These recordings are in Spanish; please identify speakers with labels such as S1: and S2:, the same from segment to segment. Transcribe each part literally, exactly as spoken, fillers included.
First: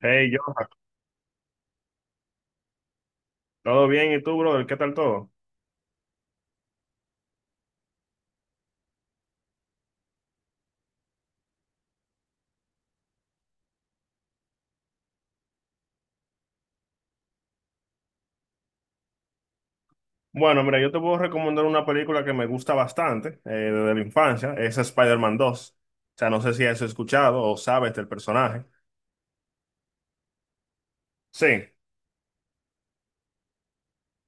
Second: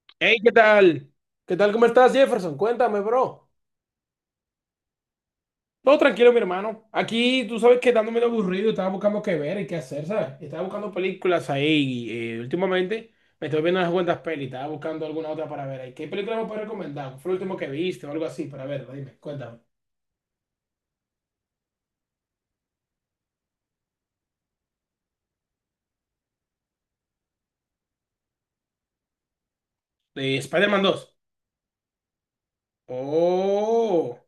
S1: Hey, yo,
S2: Hey, ¿qué tal? ¿Qué tal? ¿Cómo estás, Jefferson? Cuéntame, bro.
S1: ¿todo bien? ¿Y tú, brother? ¿Qué tal todo?
S2: Todo tranquilo, mi hermano. Aquí, tú sabes que dándome aburrido, estaba buscando qué ver y qué hacer, ¿sabes? Estaba buscando películas ahí. Eh, últimamente me estoy viendo unas cuantas pelis, estaba buscando alguna otra para ver ahí. ¿Qué película me puedes recomendar? ¿Cuál ¿Fue el último que viste o algo así? Para ver, dime, cuéntame.
S1: Bueno, mira, yo te puedo recomendar una película que me gusta bastante eh, desde la infancia. Es Spider-Man dos. O sea, no sé si has escuchado o sabes del personaje.
S2: Eh, Spider-Man dos.
S1: Sí,
S2: Oh,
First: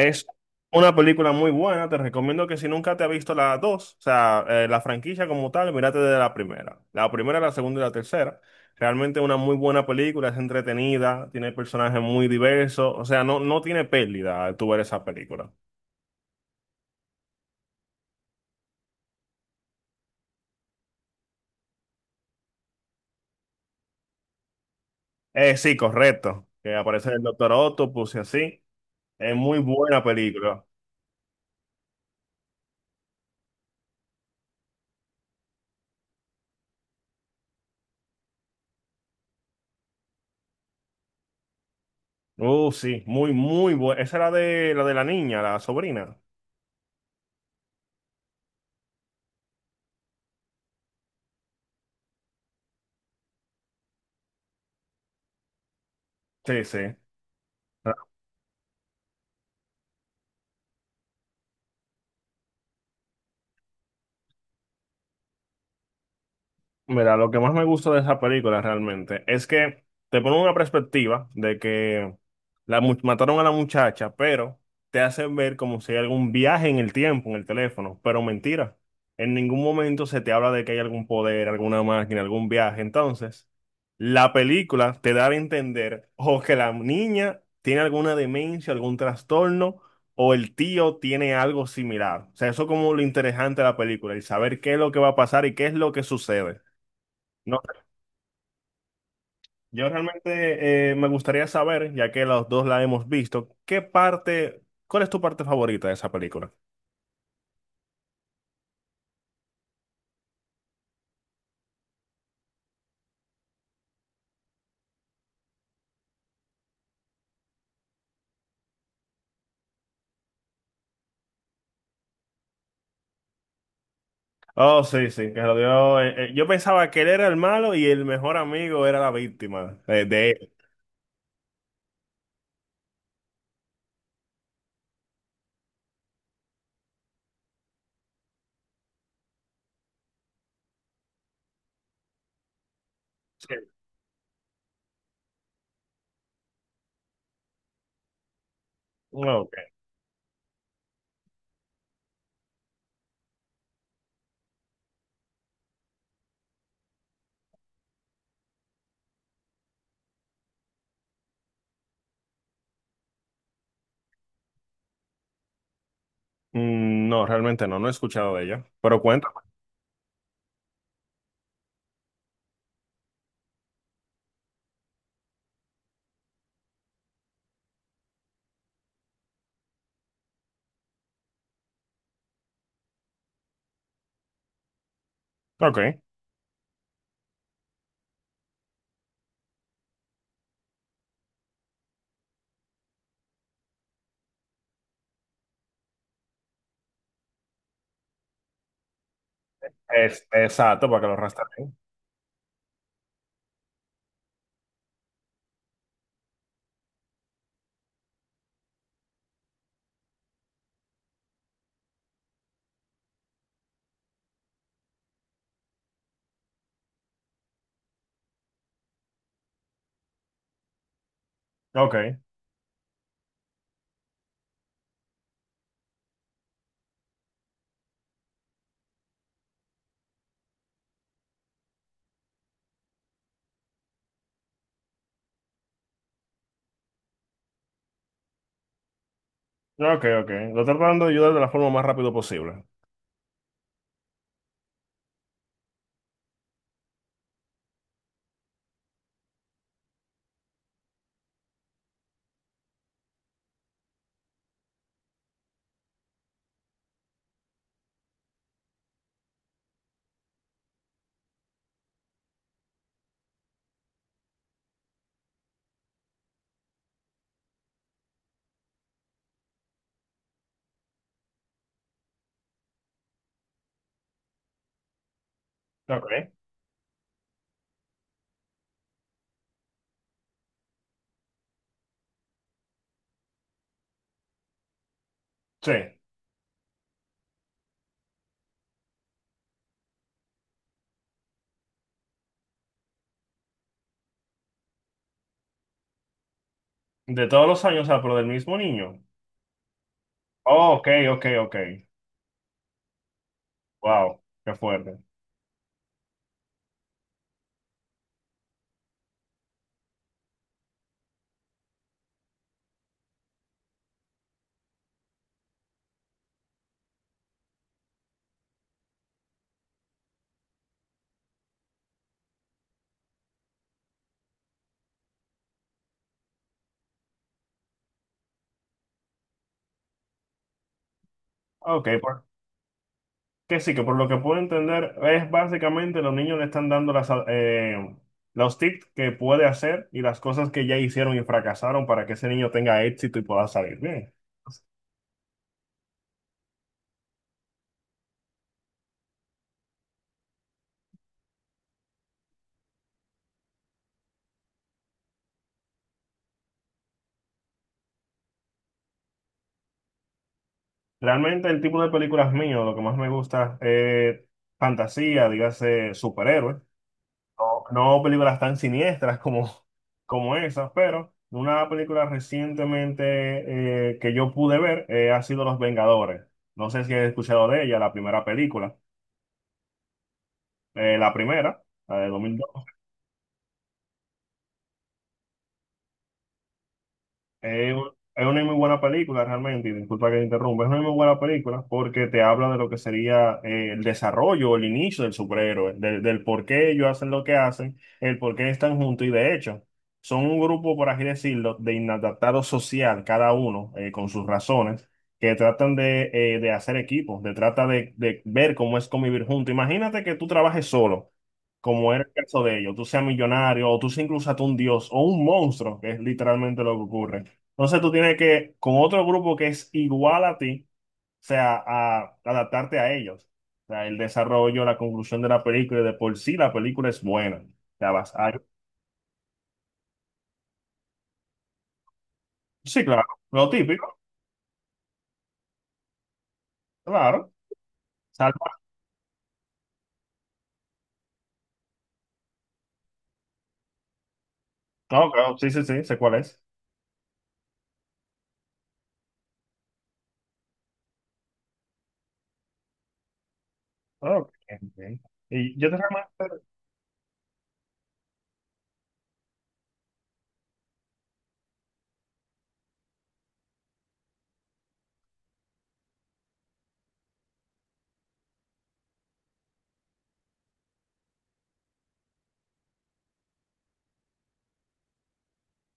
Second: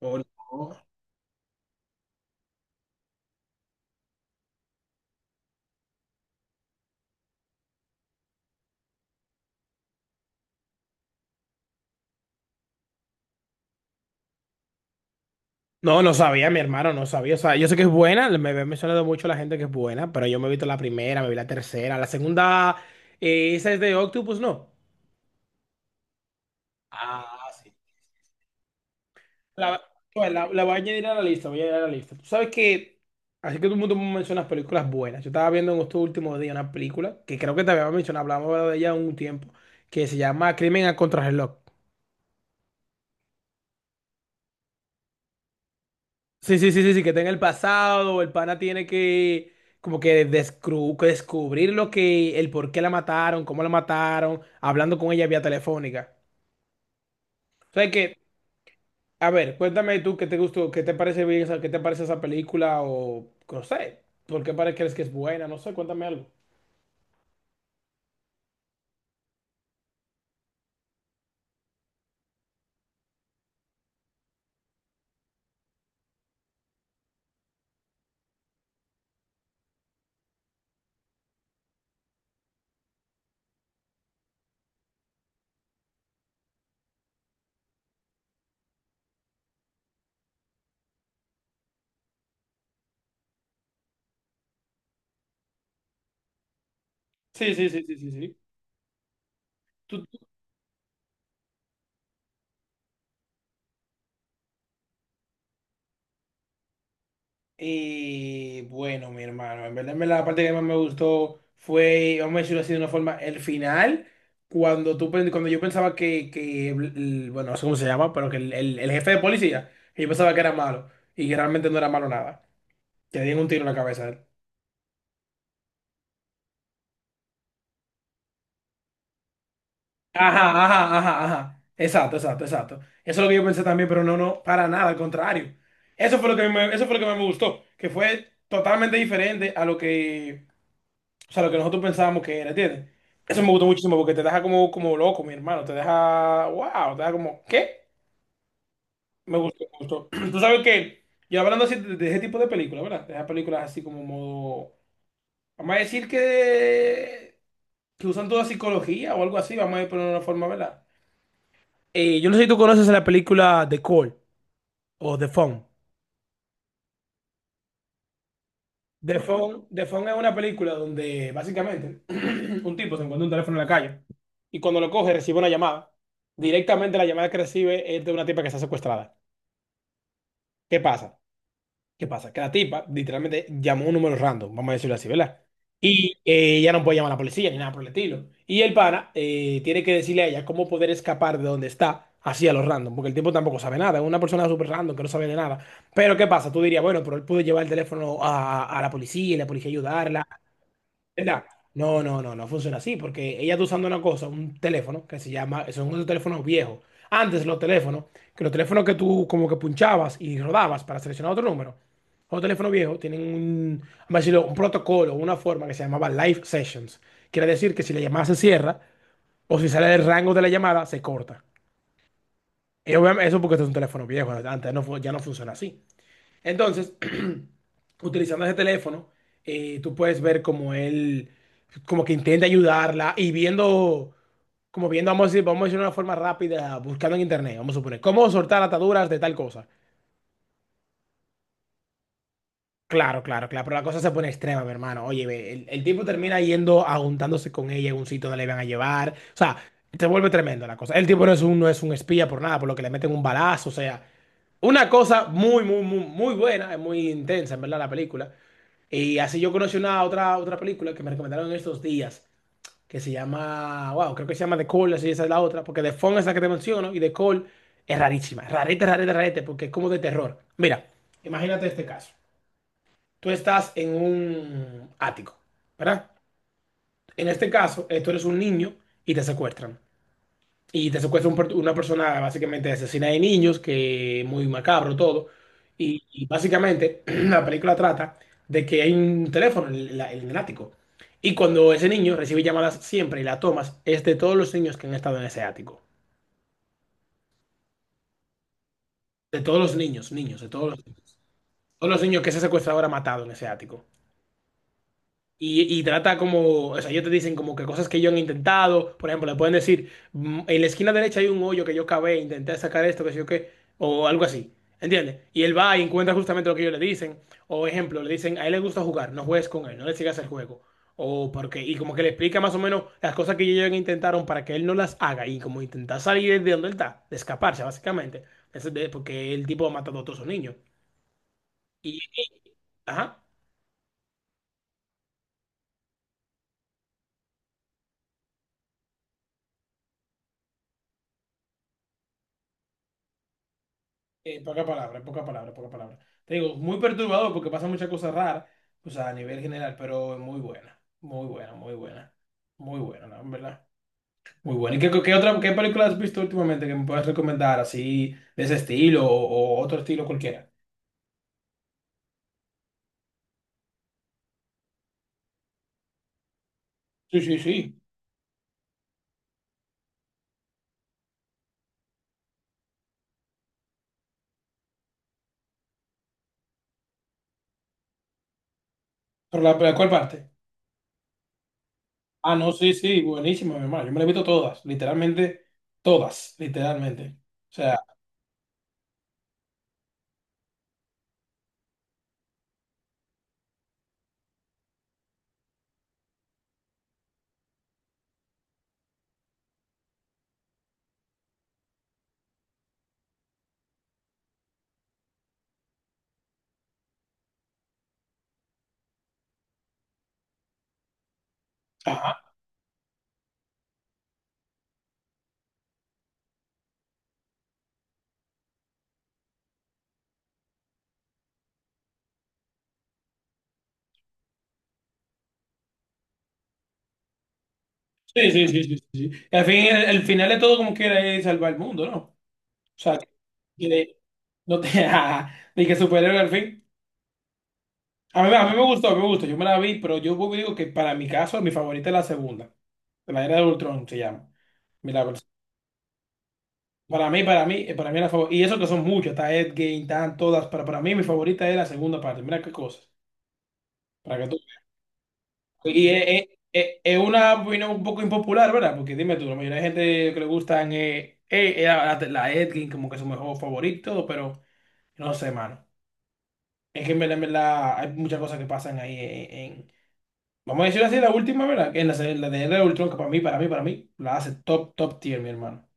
S2: oh, no.
S1: una película muy buena. Te recomiendo que si nunca te has visto la dos, o sea, eh, la franquicia como tal, mírate de la primera. La primera, la segunda y la tercera. Realmente una muy buena película, es entretenida, tiene personajes muy diversos. O sea, no, no tiene pérdida al tú ver esa película.
S2: No, no sabía, mi hermano, no sabía. O sea, yo sé que es buena, me me ha mencionado mucho la gente que es buena, pero yo me he visto la primera, me vi la tercera, la segunda, eh, esa es de Octopus, ¿no?
S1: Eh, sí, correcto. Que aparece el Doctor
S2: Ah, sí.
S1: Octopus y así. Es muy
S2: La,
S1: buena
S2: pues, la- la
S1: película.
S2: voy a añadir a la lista, voy a añadir a la lista. Tú sabes que, así que todo el mundo me menciona películas buenas. Yo estaba viendo en estos últimos días una película que creo que te había mencionado, hablamos de ella un tiempo, que se llama Crimen a Contrarreloj.
S1: Uh, sí, muy, muy buena. Esa era de la de la niña, la sobrina.
S2: Sí, sí, sí, sí, sí, que está en el pasado, el pana tiene que como que descru- que descubrir lo que, el por qué la mataron, cómo la mataron, hablando con ella vía telefónica.
S1: Sí, sí.
S2: O sea que, a ver, cuéntame tú qué te gustó, qué te parece bien, esa- qué te parece esa película o no sé, por qué pare- crees que es buena, no sé, cuéntame algo.
S1: Mira, lo que más me gusta de esa película realmente es que te pone una perspectiva de que la mu- mataron a la muchacha, pero te hacen ver como si hay algún viaje en el tiempo, en el teléfono, pero mentira. En ningún momento se te habla de que hay algún poder, alguna máquina, algún viaje. Entonces, la película te da a entender o que la niña tiene alguna demencia, algún trastorno, o el tío tiene algo similar. O sea, eso es como lo interesante de la película, el saber qué es lo que va a pasar y qué es lo que sucede.
S2: Sí,
S1: No,
S2: sí, sí, sí, sí,
S1: yo
S2: sí.
S1: realmente eh, me gustaría saber, ya que los dos la hemos visto, ¿qué parte, cuál es tu parte favorita de esa película?
S2: Y bueno, mi hermano, en verdad, en verdad, la parte que más me gustó fue, vamos a decirlo así de una forma, el final, cuando tú, pen- cuando yo pensaba que, que el- bueno, no sé cómo se llama, pero que el, el- el jefe de policía, que yo pensaba que era malo, y que realmente no era malo nada, que le dieron un tiro en la cabeza a él.
S1: Oh, sí, sí, que lo dio. Eh, eh, yo pensaba que él era el malo y el mejor amigo era la víctima eh, de él.
S2: Ajá, ajá, ajá, ajá, exacto, exacto, exacto. Eso es lo que yo pensé también, pero no, no, para nada, al contrario. Eso fue lo que me- eso fue lo que más me gustó, que fue totalmente diferente a lo que... O sea, lo que nosotros pensábamos que era, ¿entiendes? Eso
S1: Sí.
S2: me gustó muchísimo porque te deja como, como loco, mi hermano. Te deja, wow, te deja como, ¿qué? Me
S1: No, ok.
S2: gustó, me gustó. Tú sabes que, yo hablando así de, de ese tipo de películas, ¿verdad? De esas películas así como modo, vamos a decir que, que usan toda psicología o algo así, vamos a poner de una forma, ¿verdad? Eh, yo no sé si tú conoces la película The Call o The Phone.
S1: Mm, no, realmente no, no he escuchado de ella. Pero
S2: The
S1: cuenta.
S2: Phone, The Phone es una película donde básicamente un tipo se encuentra un teléfono en la calle y cuando lo coge recibe una llamada. Directamente la llamada que recibe es de una tipa que está secuestrada. ¿Qué pasa? ¿Qué pasa? Que la tipa literalmente llamó un número random, vamos a decirlo así, ¿verdad?
S1: Ok.
S2: Y eh, ella no puede llamar a la policía ni nada por el estilo. Y el pana eh, tiene que decirle a ella cómo poder escapar de donde está así a lo random, porque el tipo tampoco sabe nada, es una persona súper random que no sabe de nada. Pero ¿qué pasa? Tú dirías, bueno, pero él pudo llevar el teléfono a, a la policía y la policía ayudarla.
S1: Es, exacto, para que lo
S2: ¿Verdad?
S1: rastreen.
S2: No, no, no, no funciona así, porque ella está usando una cosa, un teléfono que se llama, son unos teléfonos viejos. Antes los teléfonos, que los teléfonos que tú como que punchabas y rodabas para seleccionar otro número, los teléfonos viejos tienen un, vamos a decirlo, un protocolo, una forma que se llamaba live sessions. Quiere decir que si la llamada se cierra o si sale del rango de la llamada, se corta.
S1: Ok.
S2: Y obviamente, eso porque este es un teléfono viejo, antes no, fu- ya no funciona así. Entonces, utilizando ese teléfono, eh, tú puedes ver como él, como que intenta ayudarla y viendo, como viendo, vamos a decir, vamos a decir de una forma rápida, buscando en internet, vamos a suponer, cómo soltar ataduras de tal cosa.
S1: Ok, ok. Lo tratando de ayudar de la forma más rápido posible.
S2: Claro, claro, claro, pero la cosa se pone extrema, mi hermano. Oye, ve, el, el tipo termina yendo, aguntándose con ella en un sitio donde le van a llevar. O sea, se vuelve tremendo la cosa. El tipo no es un, no es un espía por nada, por lo que le meten un balazo, o sea, una cosa muy, muy, muy, muy buena, es muy intensa, en verdad, la película. Y así yo conocí una otra, otra película que me recomendaron en estos días, que se llama, wow, creo que se llama The Call, así esa es la otra, porque The Phone es la que te menciono y The Call es rarísima, rarete, rarete, rarete, porque es como de terror. Mira, imagínate este caso. Tú estás en un ático, ¿verdad?
S1: Ok.
S2: En este caso, eh, tú eres un niño y te secuestran. Y te secuestra un per- una persona básicamente asesina de niños, que muy macabro todo.
S1: Sí.
S2: Y, y básicamente la película trata de que hay un teléfono en, la- en el ático. Y cuando ese niño recibe llamadas siempre y la tomas, es de todos los niños que han estado en ese ático.
S1: De todos los años, o sea, pero del mismo niño.
S2: De todos los niños, niños, de
S1: Oh,
S2: todos los,
S1: ok, ok, ok.
S2: todos los niños que ese secuestrador ha matado en ese ático.
S1: Wow, qué fuerte.
S2: Y, y trata como, o sea, ellos te dicen como que cosas que ellos han intentado, por ejemplo, le pueden decir, "Mm, en la esquina derecha hay un hoyo que yo cavé, intenté sacar esto, que sé yo qué, o algo así, ¿entiendes? Y él va y encuentra justamente lo que ellos le dicen, o ejemplo, le dicen, a él le gusta jugar, no juegues con él, no le sigas el juego, o porque, y como que le explica más o menos las cosas que ellos intentaron para que él no las haga, y como intentar salir de donde él está, de escaparse, básicamente, Eso es de- porque el tipo ha matado a todos sus niños.
S1: Ok,
S2: Y,
S1: por-
S2: ajá.
S1: que sí, que por lo que puedo entender, es básicamente los niños le están dando las, eh, los tips que puede hacer y las cosas que ya hicieron y fracasaron para que ese niño tenga éxito y pueda salir bien.
S2: En pocas palabras, en pocas palabras, en pocas palabras. Te digo, muy perturbador porque pasa muchas cosas raras, o sea, a nivel general, pero es muy buena, muy buena, muy buena, muy buena, ¿no? En verdad. Muy buena. ¿Y qué, qué otra, qué película has visto últimamente que me puedas recomendar así, de ese estilo o, o otro estilo cualquiera?
S1: Realmente el tipo de películas mío, lo que más me gusta es fantasía, dígase superhéroes.
S2: Sí, sí, sí.
S1: No, no películas tan siniestras como, como esas, pero una película recientemente eh, que yo pude ver eh, ha sido Los Vengadores. No sé si has escuchado de ella, la primera película.
S2: ¿Pero la, la cuál parte?
S1: Eh, la primera, la de
S2: Ah, no, sí, sí, buenísima, mi hermano. Yo me la he visto todas, literalmente, todas, literalmente. O
S1: es,
S2: sea,
S1: un- es una muy buena película realmente, y disculpa que te interrumpa, es una muy buena película porque te habla de lo que sería eh, el desarrollo o el inicio del superhéroe, del, del por qué ellos hacen lo que hacen, el por qué están juntos y de hecho son un grupo, por así decirlo, de inadaptados social, cada uno eh, con sus razones, que tratan de, eh, de hacer equipo, de trata de, de ver cómo es convivir juntos. Imagínate que tú trabajes solo, como era el
S2: ajá.
S1: caso de ellos, tú seas millonario o tú seas incluso hasta un dios o un monstruo, que es literalmente lo que ocurre. Entonces tú tienes que, con otro grupo que es igual a ti, o sea, a adaptarte a ellos. O sea, el desarrollo, la conclusión de la película, y de por sí la película es buena. O sea, vas a...
S2: Sí, sí, sí, sí, sí. sí. Y al fin, el, el final de todo como quiera es salvar el mundo, ¿no? O
S1: Sí,
S2: sea,
S1: claro, lo típico,
S2: que no te, ni que superhéroe al fin.
S1: claro.
S2: A mí, a mí
S1: Salva.
S2: me gustó, a mí me gustó. Yo me la vi, pero yo vuelvo y digo que para mi caso, mi favorita es la segunda. La era de Ultron se llama. Mira,
S1: No,
S2: pues,
S1: claro, sí, sí, sí, sé cuál es.
S2: para mí, para mí, eh, para mí la favorita. Y eso que son muchas, está Endgame, están todas, pero para mí mi favorita es la segunda parte. Mira qué cosas. Para
S1: Ok,
S2: que tú...
S1: ok. Y yo te
S2: Y es, es-
S1: realmente,
S2: es- es una opinión un poco impopular, ¿verdad? Porque dime tú, la mayoría de gente que le gustan eh, eh, eh, la, la la Endgame como que es su mejor favorito, pero no sé, mano. Es que en verdad, en verdad, hay muchas cosas que pasan ahí en, en- Vamos a decirlo así, la última, ¿verdad? Que es la, serie- la de Era de Ultron, que para mí, para mí, para mí, la hace top, top tier, mi hermano.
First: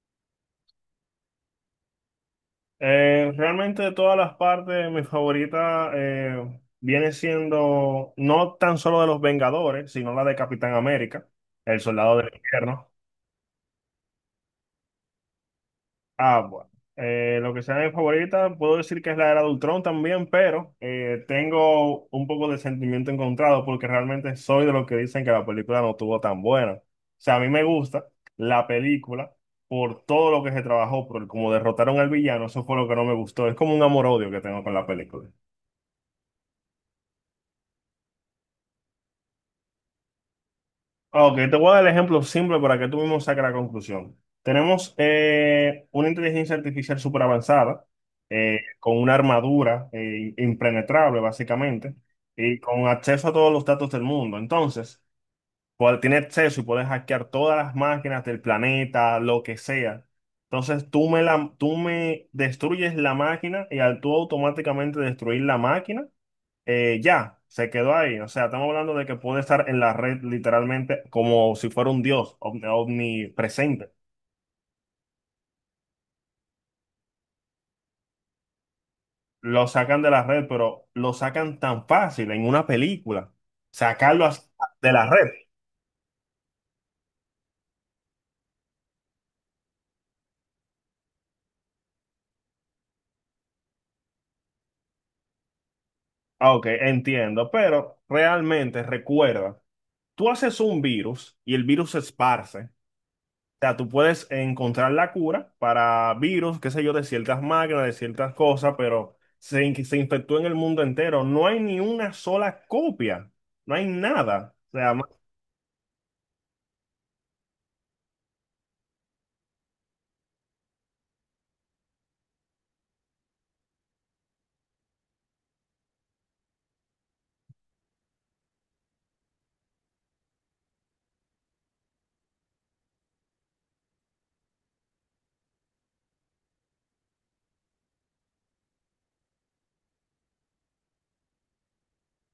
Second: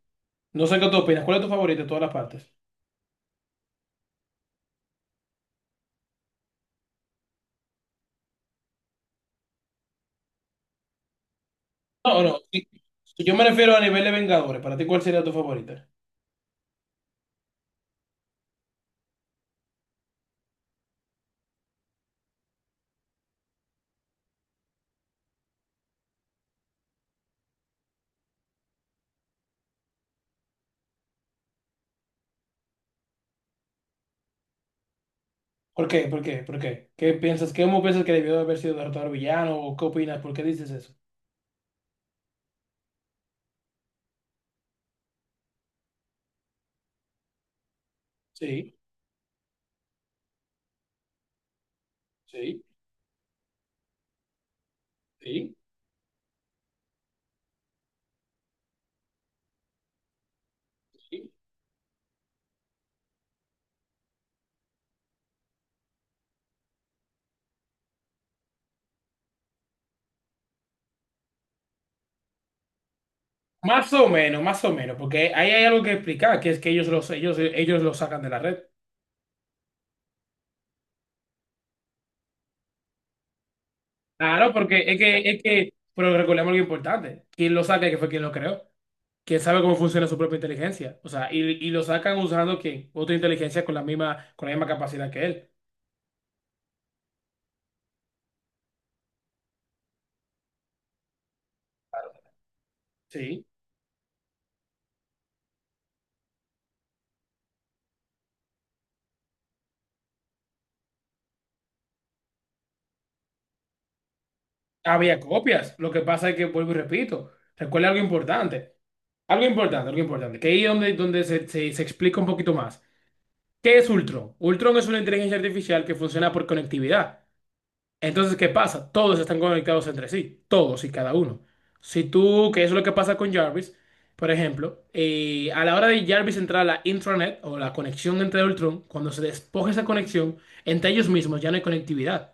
S2: No sé qué tú opinas. ¿Cuál es tu favorita de todas las partes?
S1: eh, realmente de todas las partes, mi favorita eh, viene siendo no tan solo de los Vengadores, sino la de Capitán América, el Soldado
S2: No,
S1: del
S2: no. Si,
S1: Invierno.
S2: si yo me refiero a nivel de Vengadores, ¿para ti cuál sería tu favorita?
S1: Ah, bueno. Eh, lo que sea mi favorita, puedo decir que es la era de Ultron también, pero eh, tengo un poco de sentimiento encontrado porque realmente soy de los que dicen que la película no estuvo tan buena. O sea, a mí me gusta la película por todo lo que se trabajó, por como derrotaron al villano, eso fue lo que no me gustó. Es como un amor-odio que tengo con la película.
S2: ¿Por qué? ¿Por qué? ¿Por qué? ¿Qué piensas? ¿Qué cómo piensas que debió de haber sido derrotado al villano? ¿O qué opinas? ¿Por qué dices eso?
S1: Ok, te voy a dar el ejemplo simple para que tú mismo saques la conclusión. Tenemos eh, una inteligencia artificial súper avanzada, eh,
S2: Sí,
S1: con una armadura eh, impenetrable básicamente, y
S2: sí,
S1: con acceso a todos los datos del mundo. Entonces,
S2: sí,
S1: cual- tiene acceso y puedes hackear todas las máquinas del planeta, lo que sea. Entonces, tú me,
S2: sí.
S1: la, tú me destruyes la máquina y al tú automáticamente destruir la máquina, eh, ya, se quedó ahí. O sea, estamos hablando de que puede estar en la red literalmente como si fuera un dios omni- omnipresente.
S2: Más o menos, más o menos, porque ahí hay algo que explicar, que es que ellos los, ellos, ellos los sacan de la red.
S1: Lo sacan de la red, pero lo sacan tan fácil en una película. Sacarlo así
S2: Claro, porque
S1: de
S2: es
S1: la red.
S2: que, es que, pero recordemos algo importante. Quien lo saca, que fue quien lo creó. Quien sabe cómo funciona su propia inteligencia. O sea, y, y lo sacan usando ¿quién? Otra inteligencia con la misma, con la misma capacidad que él.
S1: Ah, ok, entiendo, pero realmente recuerda, tú haces un virus y el virus se esparce.
S2: Sí.
S1: Sea, tú puedes encontrar la cura para virus, qué sé yo, de ciertas máquinas, de ciertas cosas, pero se, in- se infectó en el mundo entero. No hay ni una sola copia. No hay nada. O sea, ma-
S2: Había copias. Lo que pasa es que, vuelvo y repito, recuerda algo importante. Algo importante, algo importante. Que ahí es donde, donde se, se se explica un poquito más. ¿Qué es Ultron? Ultron es una inteligencia artificial que funciona por conectividad. Entonces, ¿qué pasa? Todos están conectados entre sí, todos y cada uno. Si tú, que eso es lo que pasa con Jarvis, por ejemplo, eh, a la hora de Jarvis entrar a la intranet o la conexión entre Ultron, cuando se despoja esa conexión, entre ellos mismos ya no hay conectividad.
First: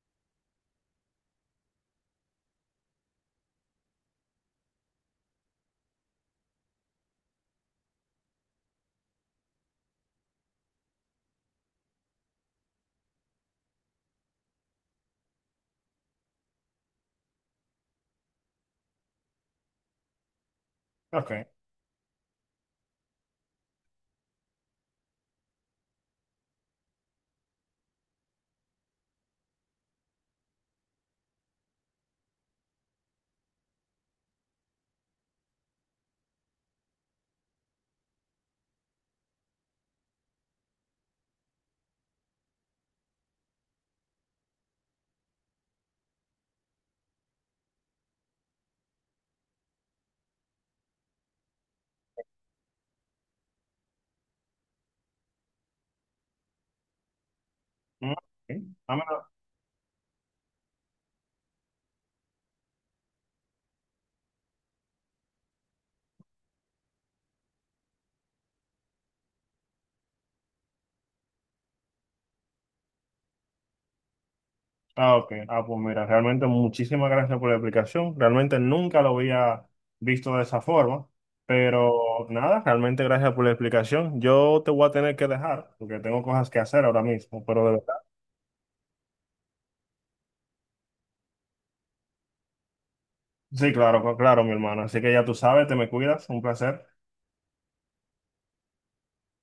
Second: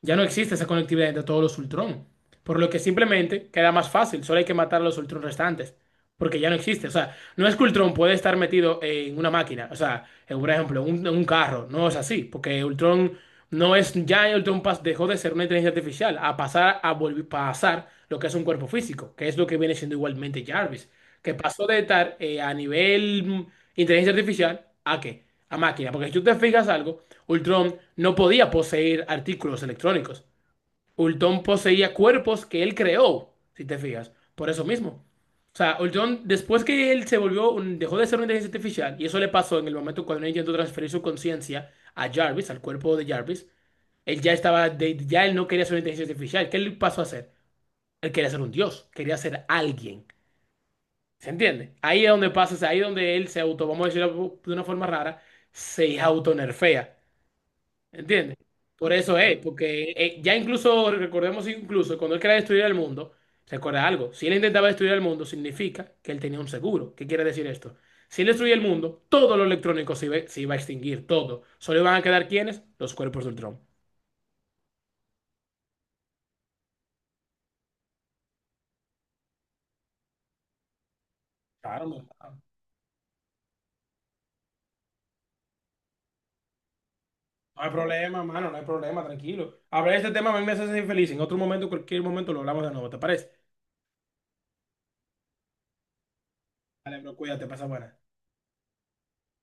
S2: Ya no existe esa conectividad entre todos los Ultron. Por lo que simplemente queda más fácil. Solo hay que matar a los Ultron restantes. Porque ya no existe. O sea, no es que Ultron puede estar metido en una máquina. O sea, en, por ejemplo, un- en un carro. No es así. Porque Ultron no es. Ya Ultron pas- dejó de ser una inteligencia artificial a pasar a volver, pasar lo que es un cuerpo físico. Que es lo que viene siendo igualmente Jarvis. Que
S1: ok.
S2: pasó de estar eh, a nivel mm, inteligencia artificial a qué? A máquina. Porque si tú te fijas algo. Ultron no podía poseer artículos electrónicos. Ultron poseía cuerpos que él creó, si te fijas, por eso mismo. O sea, Ultron, después que él se volvió, un- dejó de ser una inteligencia artificial, y eso le pasó en el momento cuando él intentó transferir su conciencia a Jarvis, al cuerpo de Jarvis, él ya estaba, de- ya él no quería ser una inteligencia artificial. ¿Qué él pasó a hacer? Él quería ser un dios, quería ser alguien. ¿Se entiende? Ahí es donde pasa, o sea, ahí es donde él se auto, vamos a decirlo de una forma rara, se autonerfea.
S1: Mm, ok.
S2: ¿Entiendes? Por
S1: Ah,
S2: eso
S1: mira.
S2: es, porque eh, ya incluso, recordemos incluso, cuando él quería destruir el mundo, recuerda algo, si él intentaba destruir el mundo, significa que él tenía un seguro. ¿Qué quiere decir esto? Si él destruía el mundo, todo lo electrónico se iba, se iba a extinguir, todo. Solo iban a quedar ¿quiénes? Los cuerpos del Ultron.
S1: Ah, ok. Ah, pues mira, realmente muchísimas gracias por la explicación. Realmente nunca lo había visto de esa forma.
S2: Claro, no,
S1: Pero nada, realmente gracias por la explicación. Yo te voy a tener que dejar porque tengo cosas que hacer ahora mismo,
S2: no
S1: pero de
S2: hay
S1: verdad.
S2: problema, mano, no hay problema, tranquilo. Hablar de este tema a mí me hace ser infeliz En otro momento, cualquier momento, lo hablamos de nuevo, ¿te parece?
S1: Sí, claro, claro, mi hermano. Así que ya tú sabes, te me cuidas. Un placer.
S2: Dale, bro, cuídate, pasa buena.